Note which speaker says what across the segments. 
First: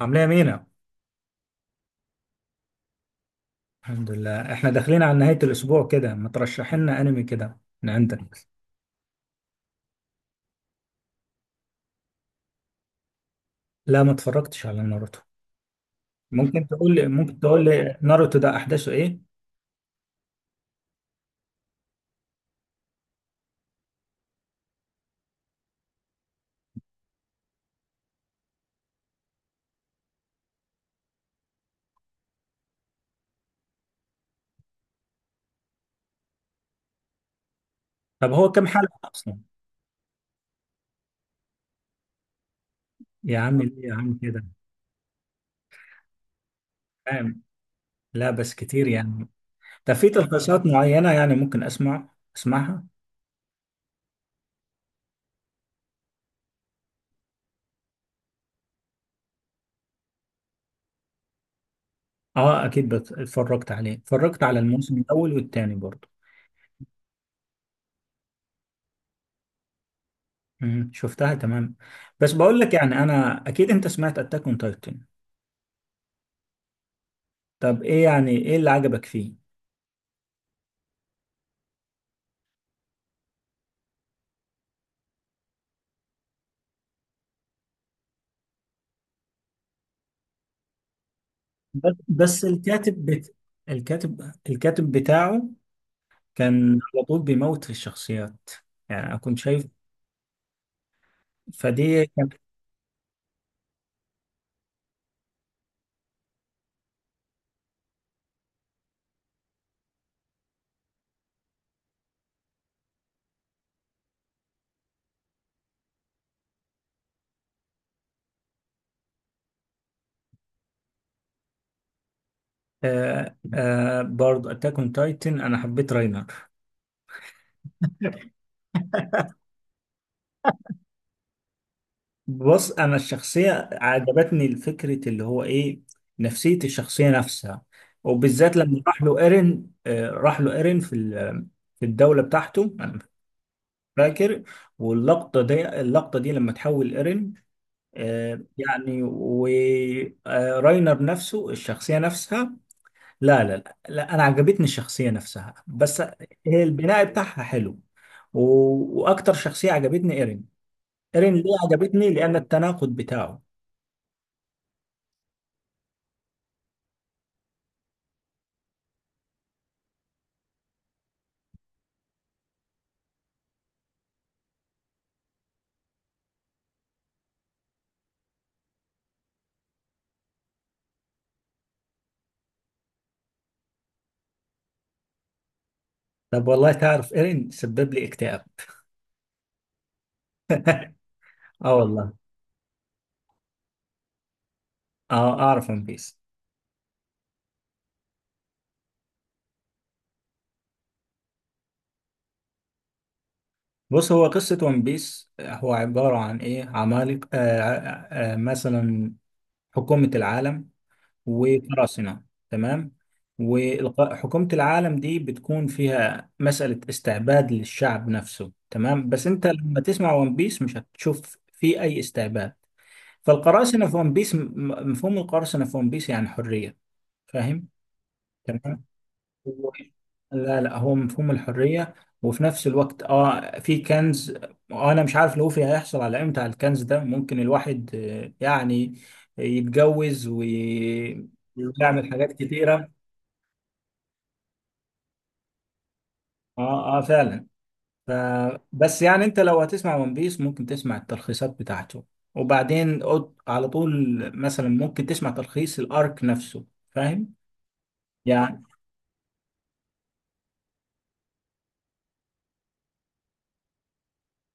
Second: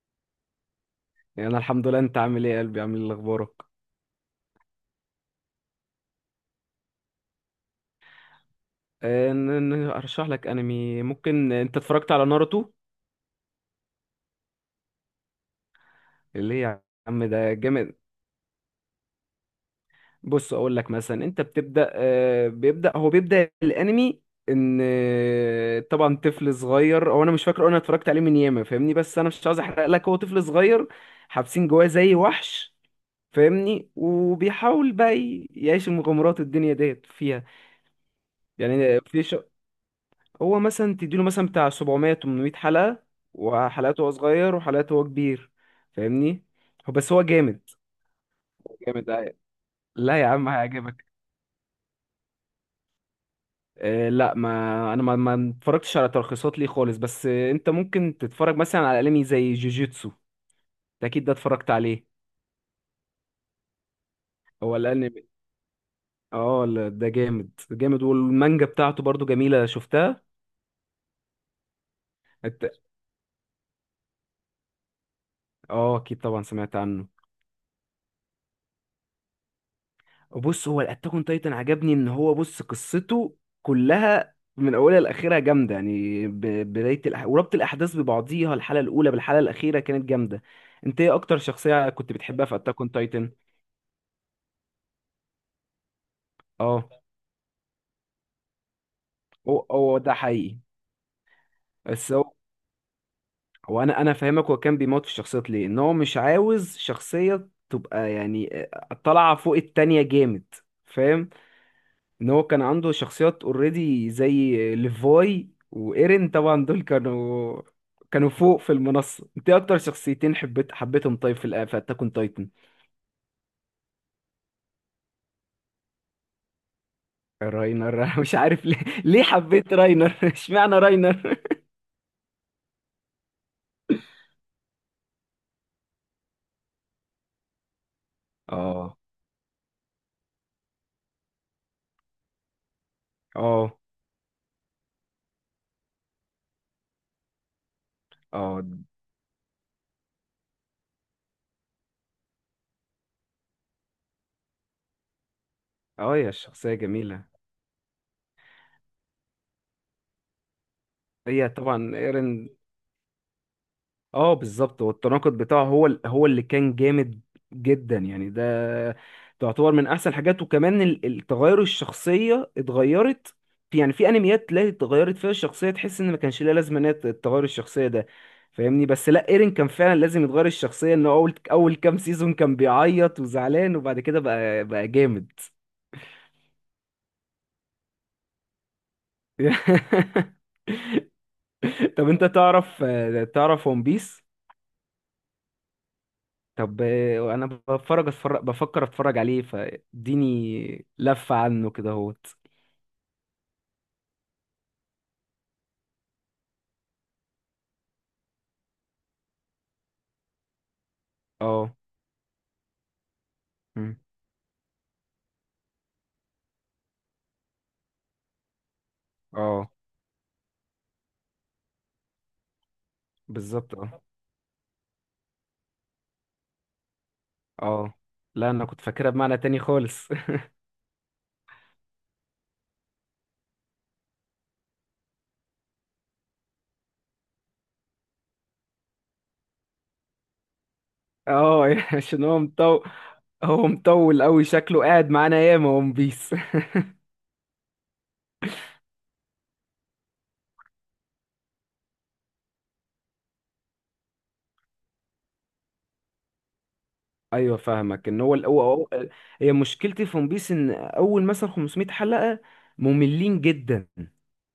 Speaker 1: عاملة يا مينا.
Speaker 2: يعني انا الحمد لله. انت عامل ايه يا قلبي؟ عامل ايه؟ اخبارك؟
Speaker 1: الحمد لله، احنا داخلين على نهاية الأسبوع كده. ما ترشح لنا أنمي كده من عندك؟
Speaker 2: ارشح لك انمي. ممكن انت اتفرجت على ناروتو؟
Speaker 1: لا، ما اتفرجتش على ناروتو.
Speaker 2: اللي هي
Speaker 1: ممكن
Speaker 2: يا
Speaker 1: تقول لي
Speaker 2: عم
Speaker 1: ممكن
Speaker 2: ده
Speaker 1: تقول
Speaker 2: جامد.
Speaker 1: لي ناروتو ده أحداثه إيه؟
Speaker 2: بص اقول لك مثلا، انت بتبدا، بيبدا الانمي، ان آه، طبعا طفل صغير. هو انا مش فاكر، انا اتفرجت عليه من ياما فاهمني، بس انا مش عاوز احرق لك. هو طفل صغير حابسين جواه زي وحش فاهمني، وبيحاول بقى يعيش المغامرات الدنيا ديت فيها.
Speaker 1: طب هو كام
Speaker 2: يعني
Speaker 1: حلقة
Speaker 2: في ش...
Speaker 1: أصلا؟
Speaker 2: هو مثلا تديله مثلا بتاع 700 800 حلقة.
Speaker 1: يا عم، ليه يا
Speaker 2: وحلقاته هو
Speaker 1: عم كده؟
Speaker 2: صغير، وحلقاته هو كبير، فاهمني. هو
Speaker 1: فاهم.
Speaker 2: جامد.
Speaker 1: لا بس
Speaker 2: هو
Speaker 1: كتير
Speaker 2: جامد،
Speaker 1: يعني.
Speaker 2: أيوة.
Speaker 1: طب في
Speaker 2: لا يا عم،
Speaker 1: تلخيصات
Speaker 2: هيعجبك.
Speaker 1: معينة يعني ممكن أسمع؟ أسمعها؟
Speaker 2: آه لا ما انا ما اتفرجتش على تلخيصات ليه خالص، بس انت ممكن تتفرج مثلا على انمي زي جوجيتسو. ده اكيد ده اتفرجت عليه.
Speaker 1: أه أكيد اتفرجت عليه، اتفرجت على
Speaker 2: هو
Speaker 1: الموسم
Speaker 2: الانمي،
Speaker 1: الأول والتاني برضه.
Speaker 2: اه لا، ده جامد جامد، والمانجا بتاعته برضو جميلة شفتها.
Speaker 1: شفتها تمام. بس بقول
Speaker 2: أت-
Speaker 1: لك يعني، أنا أكيد أنت سمعت أتاك أون تايتن.
Speaker 2: اه اكيد طبعا سمعت عنه.
Speaker 1: طب إيه يعني، إيه اللي عجبك فيه؟
Speaker 2: بص، هو الاتاك اون تايتن عجبني ان هو، بص، قصته كلها من اولها لاخرها جامده، بدايه وربط الاحداث ببعضيها، الحلقه الاولى بالحلقه الاخيره كانت جامده. انت ايه اكتر شخصيه
Speaker 1: بس
Speaker 2: كنت
Speaker 1: بس
Speaker 2: بتحبها في اتاك اون
Speaker 1: الكاتب
Speaker 2: تايتن؟
Speaker 1: بت... الكاتب بتاعه كان
Speaker 2: اه.
Speaker 1: على طول بيموت في الشخصيات. يعني أنا كنت شايف
Speaker 2: هو ده حقيقي.
Speaker 1: فدي
Speaker 2: بس
Speaker 1: كانت.
Speaker 2: هو، انا فاهمك. هو كان بيموت في الشخصيات ليه؟ ان هو مش عاوز شخصيه تبقى يعني طالعه فوق التانية. جامد، فاهم؟ ان هو كان عنده شخصيات اوريدي زي ليفاي وايرين، طبعا دول كانوا فوق في المنصة. انت إيه اكتر شخصيتين حبيتهم؟ طيب في في اتاك اون تايتن.
Speaker 1: برضه أتاك أون تايتن أنا حبيت راينر.
Speaker 2: راينر أنا مش عارف ليه، ليه حبيت راينر اشمعنى راينر؟
Speaker 1: بص، أنا الشخصية عجبتني، الفكرة اللي هو إيه، نفسية الشخصية نفسها. وبالذات لما
Speaker 2: اه،
Speaker 1: راح له إيرين، راح له إيرين في الدولة بتاعته، أنا
Speaker 2: اه،
Speaker 1: فاكر. واللقطة دي، اللقطة دي لما تحول إيرين،
Speaker 2: اه.
Speaker 1: يعني وراينر نفسه، الشخصية نفسها. لا، أنا عجبتني الشخصية نفسها بس.
Speaker 2: اه يا،
Speaker 1: هي
Speaker 2: الشخصية
Speaker 1: البناء
Speaker 2: جميلة.
Speaker 1: بتاعها حلو. و- وأكتر شخصية عجبتني إيرين. إيرين ليه
Speaker 2: هي طبعا
Speaker 1: عجبتني؟ لأن
Speaker 2: ايرين.
Speaker 1: التناقض بتاعه.
Speaker 2: اه بالظبط، والتناقض بتاعه هو هو اللي كان جامد جدا يعني. ده تعتبر من احسن حاجات. وكمان التغير، الشخصيه اتغيرت في، يعني في انميات تلاقي اتغيرت فيها الشخصيه، تحس ان ما كانش ليها لازمه ان هي تتغير الشخصيه ده، فاهمني؟ بس لا، ايرين كان فعلا لازم يتغير الشخصيه، انه اول كام سيزون كان بيعيط وزعلان، وبعد كده بقى جامد.
Speaker 1: طب والله تعرف، إيرين سبب لي اكتئاب. آه
Speaker 2: طب
Speaker 1: والله.
Speaker 2: انت تعرف، تعرف ون بيس؟
Speaker 1: آه أعرف ون بيس.
Speaker 2: طب انا بفرج اتفرج بفكر اتفرج عليه، فاديني لفة عنه كده اهوت.
Speaker 1: بص، هو قصة ون بيس هو عبارة عن إيه، عمالقة، مثلا حكومة العالم
Speaker 2: اه.
Speaker 1: وقراصنة، تمام.
Speaker 2: مم.
Speaker 1: وحكومة العالم دي بتكون فيها مسألة استعباد للشعب نفسه، تمام. بس انت
Speaker 2: اه
Speaker 1: لما تسمع ون بيس مش هتشوف في اي استعباد.
Speaker 2: بالظبط.
Speaker 1: فالقراصنة في
Speaker 2: اه.
Speaker 1: ون بيس، مفهوم القراصنة في ون بيس يعني حرية. فاهم.
Speaker 2: اه لا، انا كنت
Speaker 1: تمام.
Speaker 2: فاكرها بمعنى تاني
Speaker 1: هو-
Speaker 2: خالص.
Speaker 1: لا لا، هو مفهوم الحرية. وفي نفس الوقت اه في كنز. انا مش عارف لوفي هيحصل على امتى على الكنز ده، ممكن الواحد يعني يتجوز
Speaker 2: اه
Speaker 1: ويعمل
Speaker 2: عشان
Speaker 1: حاجات
Speaker 2: هو مطول.
Speaker 1: كتيرة.
Speaker 2: هو مطول قوي، شكله قاعد معانا ياما ون بيس.
Speaker 1: اه اه فعلا. ف... بس يعني انت لو هتسمع ون بيس ممكن تسمع التلخيصات بتاعته، وبعدين على طول مثلا ممكن تسمع تلخيص الارك نفسه. فاهم
Speaker 2: ايوه فاهمك، ان
Speaker 1: يعني.
Speaker 2: هي مشكلتي في ون بيس، ان اول مثلا 500 حلقة مملين جدا،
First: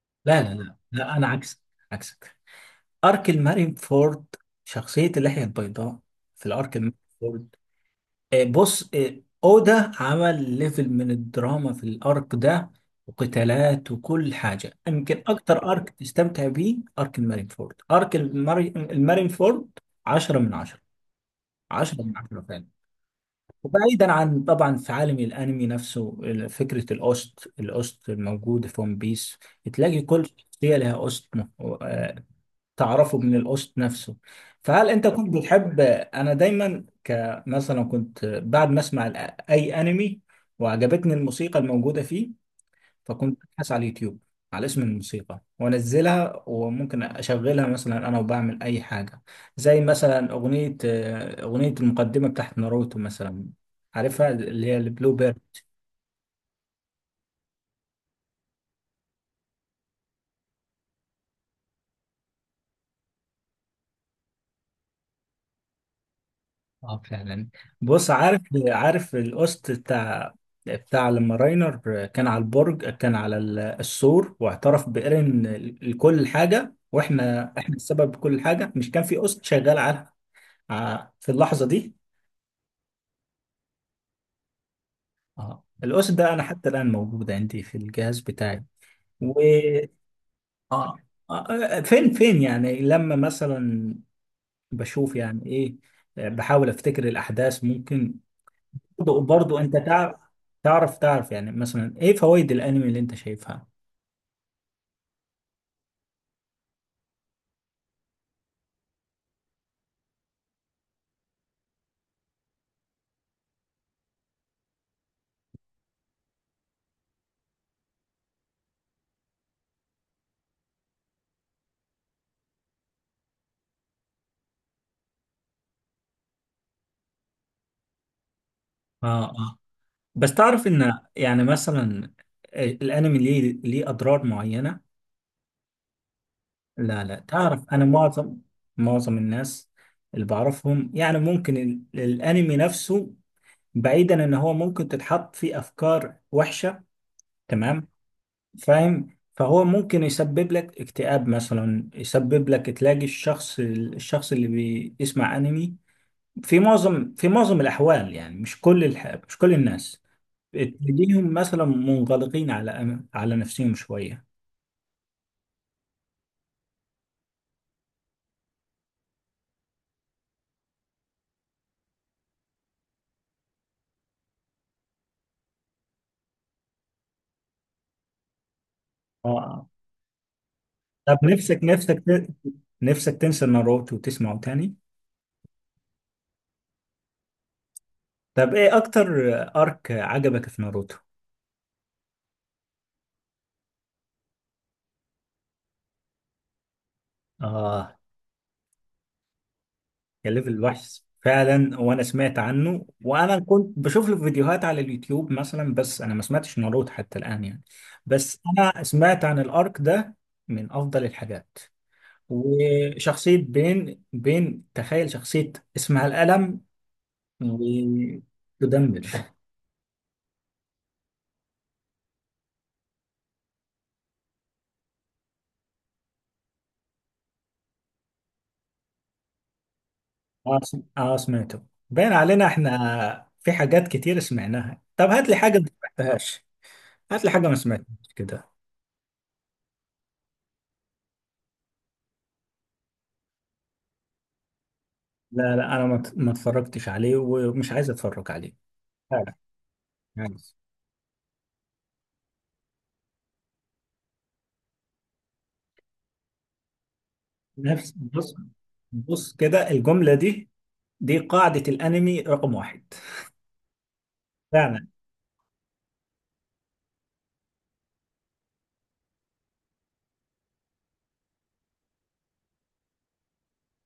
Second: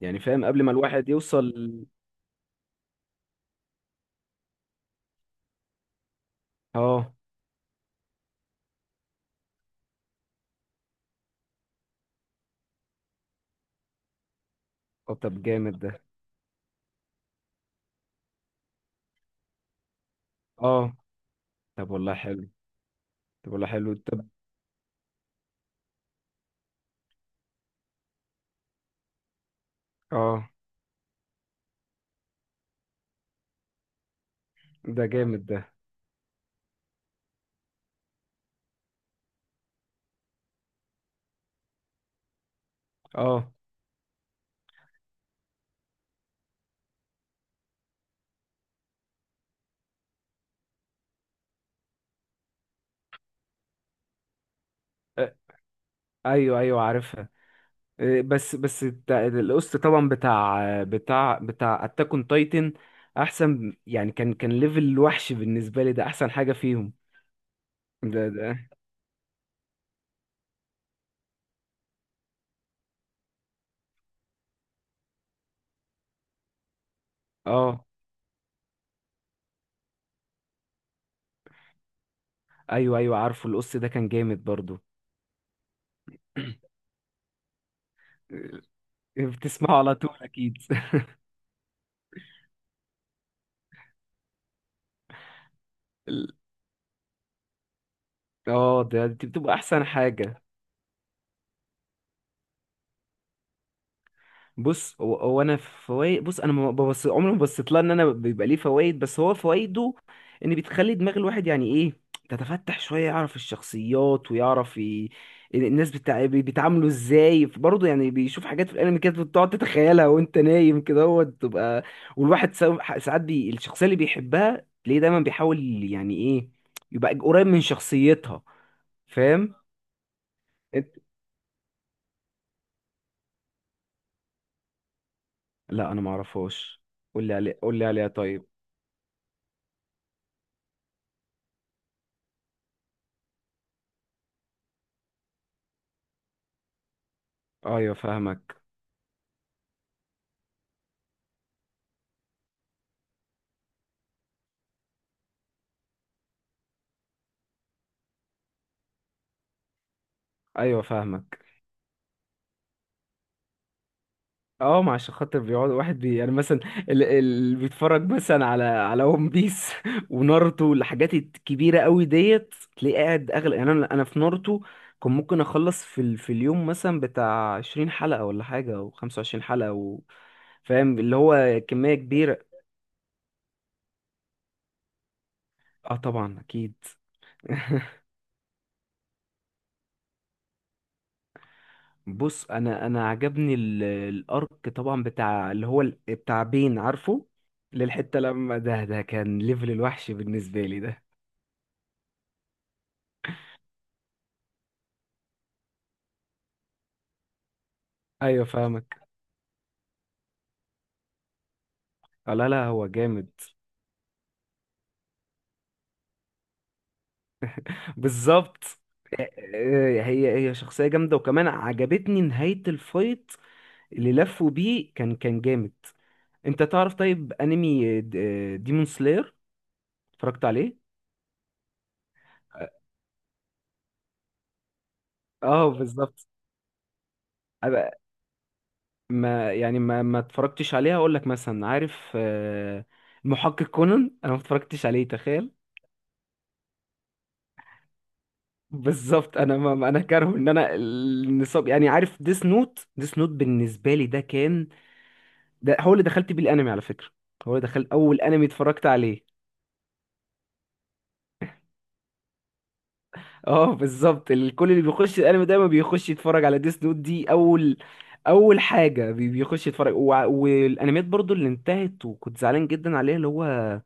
Speaker 2: يعني
Speaker 1: لا
Speaker 2: فاهم،
Speaker 1: لا
Speaker 2: قبل ما
Speaker 1: لا
Speaker 2: الواحد
Speaker 1: لا انا
Speaker 2: يوصل.
Speaker 1: عكسك، عكسك. ارك المارين فورد، شخصية اللحية البيضاء في الارك المارين
Speaker 2: اه،
Speaker 1: فورد. آه، بص آه، اودا عمل ليفل من الدراما في الارك ده، وقتالات وكل حاجه.
Speaker 2: اه.
Speaker 1: يمكن
Speaker 2: طب
Speaker 1: اكتر
Speaker 2: جامد
Speaker 1: ارك
Speaker 2: ده.
Speaker 1: تستمتع بيه ارك المارينفورد، المارينفورد. 10 من 10.
Speaker 2: اه. طب
Speaker 1: 10
Speaker 2: والله
Speaker 1: من 10
Speaker 2: حلو.
Speaker 1: فعلا.
Speaker 2: طب ولا حلو،
Speaker 1: وبعيدا
Speaker 2: طب.
Speaker 1: عن طبعا في عالم الانمي نفسه، فكره الاوست، الاوست الموجوده في ون بيس، تلاقي كل
Speaker 2: اه
Speaker 1: شخصيه لها اوست، تعرفه من القسط نفسه. فهل
Speaker 2: ده
Speaker 1: انت كنت
Speaker 2: جامد ده.
Speaker 1: بتحب، انا دايما كمثلا كنت بعد ما اسمع اي انمي وعجبتني الموسيقى الموجوده فيه، فكنت
Speaker 2: اه.
Speaker 1: ابحث على اليوتيوب على اسم الموسيقى وانزلها، وممكن اشغلها مثلا انا وبعمل اي حاجه. زي مثلا اغنيه، اغنيه المقدمه بتاعت ناروتو مثلا، عارفها، اللي هي البلو
Speaker 2: آه،
Speaker 1: بيرد.
Speaker 2: ايوه ايوه عارفها. القسط طبعا بتاع اتاك اون تايتن احسن يعني، كان ليفل وحش بالنسبه لي، ده احسن حاجه فيهم.
Speaker 1: اه فعلا. بص،
Speaker 2: ده
Speaker 1: عارف
Speaker 2: ده
Speaker 1: عارف القسط بتاع لما راينر كان على البرج، كان على السور، واعترف بإيرين لكل حاجة، واحنا، احنا
Speaker 2: اه
Speaker 1: السبب بكل حاجة. مش كان في قسط شغال على في اللحظة دي.
Speaker 2: ايوه ايوه عارفه القسط ده، كان جامد برضو.
Speaker 1: اه، القسط ده انا حتى الآن موجود عندي في الجهاز بتاعي. و
Speaker 2: بتسمعه على طول اكيد.
Speaker 1: اه، فين يعني لما مثلا بشوف يعني ايه،
Speaker 2: ال-
Speaker 1: بحاول افتكر الاحداث ممكن.
Speaker 2: اه ده،
Speaker 1: برضو،
Speaker 2: دي بتبقى
Speaker 1: برضو انت
Speaker 2: احسن
Speaker 1: تعرف،
Speaker 2: حاجه.
Speaker 1: تعرف يعني مثلا ايه فوائد الانمي اللي انت شايفها.
Speaker 2: بص هو، هو انا فوائد، بص انا ما ببص، عمري ما بصيت لها ان انا بيبقى ليه فوائد، بس هو فوائده ان بتخلي دماغ الواحد يعني ايه، تتفتح شويه، يعرف الشخصيات الناس بيتعاملوا ازاي برضه، يعني بيشوف حاجات في الانمي كده بتقعد تتخيلها وانت نايم كده، هو تبقى. والواحد ساعات الشخصيه اللي بيحبها تلاقيه دايما بيحاول يعني ايه، يبقى قريب من شخصيتها،
Speaker 1: اه
Speaker 2: فاهم؟
Speaker 1: اه. بس تعرف
Speaker 2: انت.
Speaker 1: ان يعني مثلا الانمي ليه، ليه اضرار معينة.
Speaker 2: لا انا ما اعرفهاش.
Speaker 1: لا لا
Speaker 2: قول لي عليه،
Speaker 1: تعرف،
Speaker 2: قول
Speaker 1: انا
Speaker 2: لي عليها
Speaker 1: معظم،
Speaker 2: طيب.
Speaker 1: معظم الناس اللي بعرفهم يعني ممكن الانمي نفسه، بعيدا ان هو ممكن تتحط فيه افكار وحشة، تمام،
Speaker 2: ايوه فاهمك
Speaker 1: فاهم، فهو ممكن يسبب لك اكتئاب مثلا، يسبب لك تلاقي الشخص، الشخص اللي بيسمع انمي في معظم الأحوال يعني، مش كل مش كل الناس
Speaker 2: ايوه
Speaker 1: تلاقيهم
Speaker 2: فاهمك
Speaker 1: مثلا منغلقين على على نفسهم شوية.
Speaker 2: اه، ما عشان خاطر بيقعد واحد بي يعني مثلا، اللي بيتفرج مثلا على على ون بيس وناruto، الحاجات الكبيره قوي ديت تلاقيه قاعد اغلى، يعني انا في ناruto كان ممكن اخلص في اليوم مثلا بتاع 20 حلقه ولا حاجه او 25
Speaker 1: اه.
Speaker 2: حلقه و... فاهم، اللي
Speaker 1: طب نفسك،
Speaker 2: هو كميه كبيره.
Speaker 1: نفسك تنسى ناروتو وتسمعه تاني.
Speaker 2: اه طبعا اكيد.
Speaker 1: طب ايه أكتر أرك عجبك في ناروتو؟
Speaker 2: بص انا عجبني الارك طبعا بتاع اللي هو بتاع بين، عارفه؟
Speaker 1: اه،
Speaker 2: للحته لما، ده كان ليفل الوحش
Speaker 1: يا ليفل
Speaker 2: بالنسبه لي.
Speaker 1: الوحش فعلا. وانا سمعت عنه وانا كنت بشوف له فيديوهات على اليوتيوب مثلا، بس انا ما سمعتش ناروتو حتى الان يعني، بس
Speaker 2: ايوه
Speaker 1: انا
Speaker 2: فاهمك.
Speaker 1: سمعت عن الارك ده من افضل الحاجات.
Speaker 2: لا لا، هو جامد.
Speaker 1: وشخصية بين، بين تخيل شخصية اسمها القلم
Speaker 2: بالظبط.
Speaker 1: وتدمر.
Speaker 2: هي شخصية جامدة، وكمان عجبتني نهاية الفايت اللي لفوا بيه، كان جامد. انت تعرف طيب انمي ديمون سلاير، اتفرجت عليه؟
Speaker 1: سمعته. باين علينا
Speaker 2: اه.
Speaker 1: احنا في حاجات كتير سمعناها. طب هات لي حاجة ما
Speaker 2: بالظبط.
Speaker 1: سمعتهاش، هات لي حاجة ما
Speaker 2: أبقى-
Speaker 1: سمعتهاش كده.
Speaker 2: ما يعني ما ما اتفرجتش عليه. هقول لك مثلا عارف المحقق كونان، انا ما اتفرجتش عليه، تخيل.
Speaker 1: لا لا، انا ما اتفرجتش عليه ومش عايز اتفرج عليه. لا لا
Speaker 2: بالظبط. انا ما ما- انا كاره ان
Speaker 1: عايز.
Speaker 2: انا النصاب يعني. عارف ديس نوت؟ ديس نوت بالنسبه لي ده كان، ده هو اللي دخلت بيه الانمي على فكره. هو اللي دخل،
Speaker 1: نفس
Speaker 2: اول
Speaker 1: بص
Speaker 2: انمي اتفرجت عليه.
Speaker 1: بص كده، الجملة دي دي قاعدة الانمي رقم واحد.
Speaker 2: اه بالظبط، الكل اللي
Speaker 1: فعلا.
Speaker 2: بيخش الانمي دايما بيخش يتفرج على ديس نوت، دي اول حاجه بيخش يتفرج. والانميات برضو اللي انتهت وكنت زعلان جدا عليها، اللي هو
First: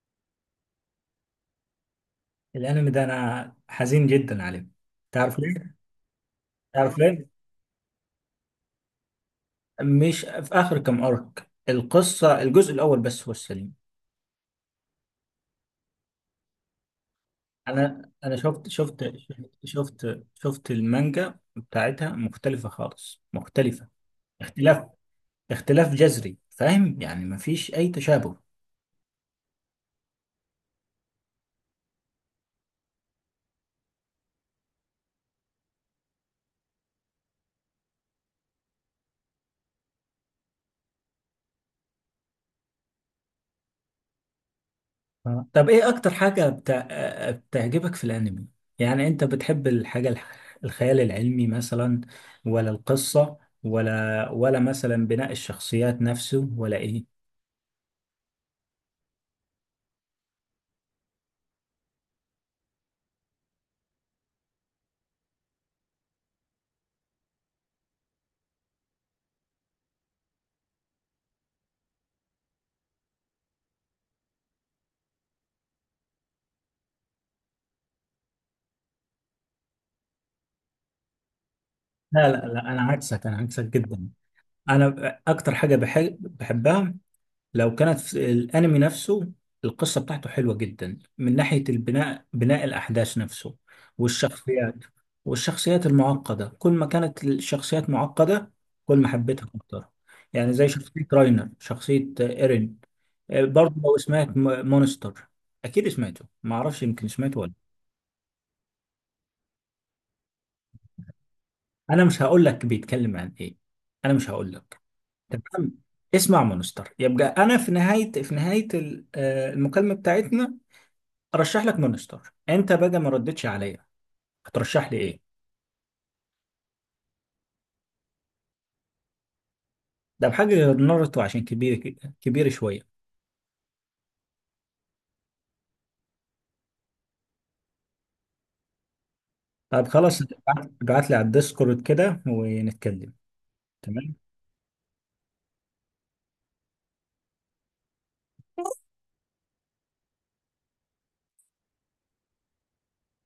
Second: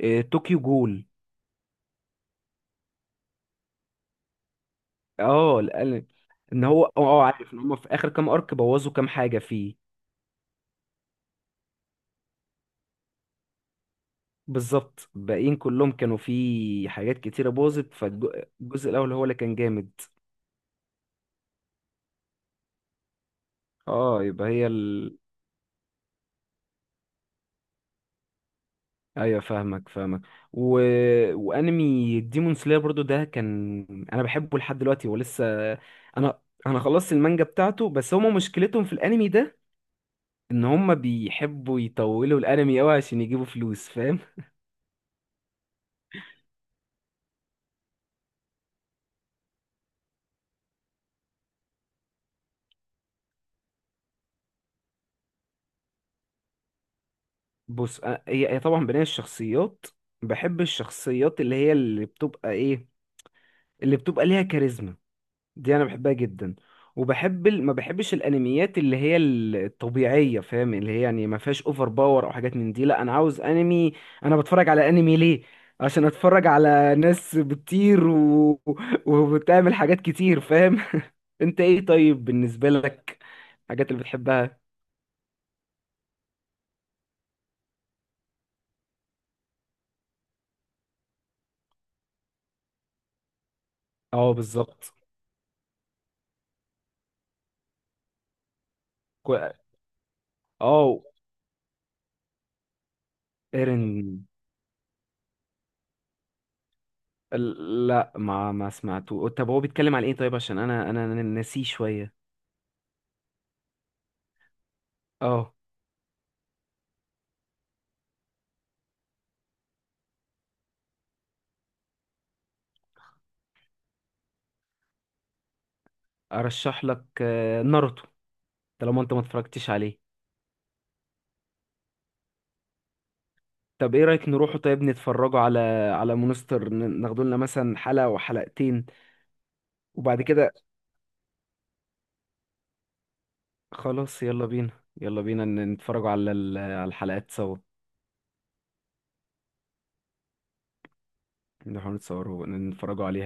Speaker 2: طوكيو جول.
Speaker 1: الانمي ده انا حزين جدا عليه. تعرف
Speaker 2: اه
Speaker 1: ليه؟
Speaker 2: الانمي، ان هو اه
Speaker 1: تعرف ليه؟
Speaker 2: عارف ان هم في اخر كام ارك بوظوا كام حاجه فيه.
Speaker 1: مش في اخر كام ارك، القصه الجزء الاول بس هو السليم.
Speaker 2: بالظبط، باقيين كلهم كانوا فيه حاجات كتيره باظت،
Speaker 1: انا انا شفت
Speaker 2: فالجزء
Speaker 1: شفت
Speaker 2: الاول هو اللي كان جامد.
Speaker 1: شفت شفت المانجا بتاعتها مختلفه خالص، مختلفه.
Speaker 2: اه يبقى هي
Speaker 1: اختلاف، اختلاف جذري، فاهم يعني، مفيش اي تشابه.
Speaker 2: ايوه فاهمك. و... وانمي ديمون سلاير برضو ده كان، انا بحبه لحد دلوقتي ولسه. انا، انا خلصت المانجا بتاعته، بس هما مشكلتهم في الانمي ده ان هما بيحبوا يطولوا الانمي قوي عشان يجيبوا فلوس، فاهم؟
Speaker 1: آه. طب ايه اكتر حاجه بتا... آه، بتعجبك في الانمي؟ يعني انت بتحب الحاجه الخيال العلمي مثلا، ولا القصه، ولا مثلا بناء الشخصيات نفسه، ولا ايه؟
Speaker 2: بص هي طبعا بناء الشخصيات. بحب الشخصيات اللي هي اللي بتبقى ايه، اللي بتبقى ليها كاريزما، دي انا بحبها جدا. وبحب ما بحبش الانميات اللي هي الطبيعيه، فاهم؟ اللي هي يعني ما فيهاش اوفر باور او حاجات من دي. لا انا عاوز انمي، انا بتفرج على انمي ليه؟ عشان اتفرج على ناس بتطير و... وبتعمل حاجات كتير، فاهم؟ انت ايه طيب
Speaker 1: لا
Speaker 2: بالنسبه
Speaker 1: انا
Speaker 2: لك
Speaker 1: عكسك، انا عكسك
Speaker 2: الحاجات اللي
Speaker 1: جدا.
Speaker 2: بتحبها؟
Speaker 1: انا اكتر حاجه بحب، بحبها لو كانت في الانمي نفسه القصه بتاعته حلوه جدا، من ناحيه البناء، بناء الاحداث نفسه،
Speaker 2: اه
Speaker 1: والشخصيات،
Speaker 2: بالظبط.
Speaker 1: والشخصيات المعقده. كل ما كانت الشخصيات معقده كل ما
Speaker 2: كو...
Speaker 1: حبيتها اكتر. يعني زي
Speaker 2: اه
Speaker 1: شخصيه راينر، شخصيه ايرين. برضه لو
Speaker 2: ايرن.
Speaker 1: سمعت مونستر. اكيد سمعته، ما اعرفش، يمكن سمعته ولا.
Speaker 2: لا ما سمعته. طب هو بيتكلم عن ايه طيب؟ عشان انا ناسيه
Speaker 1: انا
Speaker 2: شويه.
Speaker 1: مش هقول لك بيتكلم عن ايه، انا مش هقول لك،
Speaker 2: اه
Speaker 1: تمام. اسمع مونستر يبقى. انا في نهايه، المكالمه بتاعتنا ارشح لك مونستر. انت بقى ما ردتش عليا، هترشح لي ايه؟
Speaker 2: ارشح لك ناروتو طالما انت ما اتفرجتش عليه.
Speaker 1: ده بحاجه غير. ناruto عشان كبير كبير شويه.
Speaker 2: طب ايه رأيك نروحوا طيب نتفرجوا على، على مونستر، ناخدوا لنا مثلا حلقة وحلقتين،
Speaker 1: طب خلاص،
Speaker 2: وبعد كده.
Speaker 1: ابعت لي على الديسكورد كده ونتكلم. تمام.
Speaker 2: خلاص يلا بينا. يلا بينا نتفرجوا على على الحلقات سوا، نروحوا نتصوروا نتفرجوا عليها.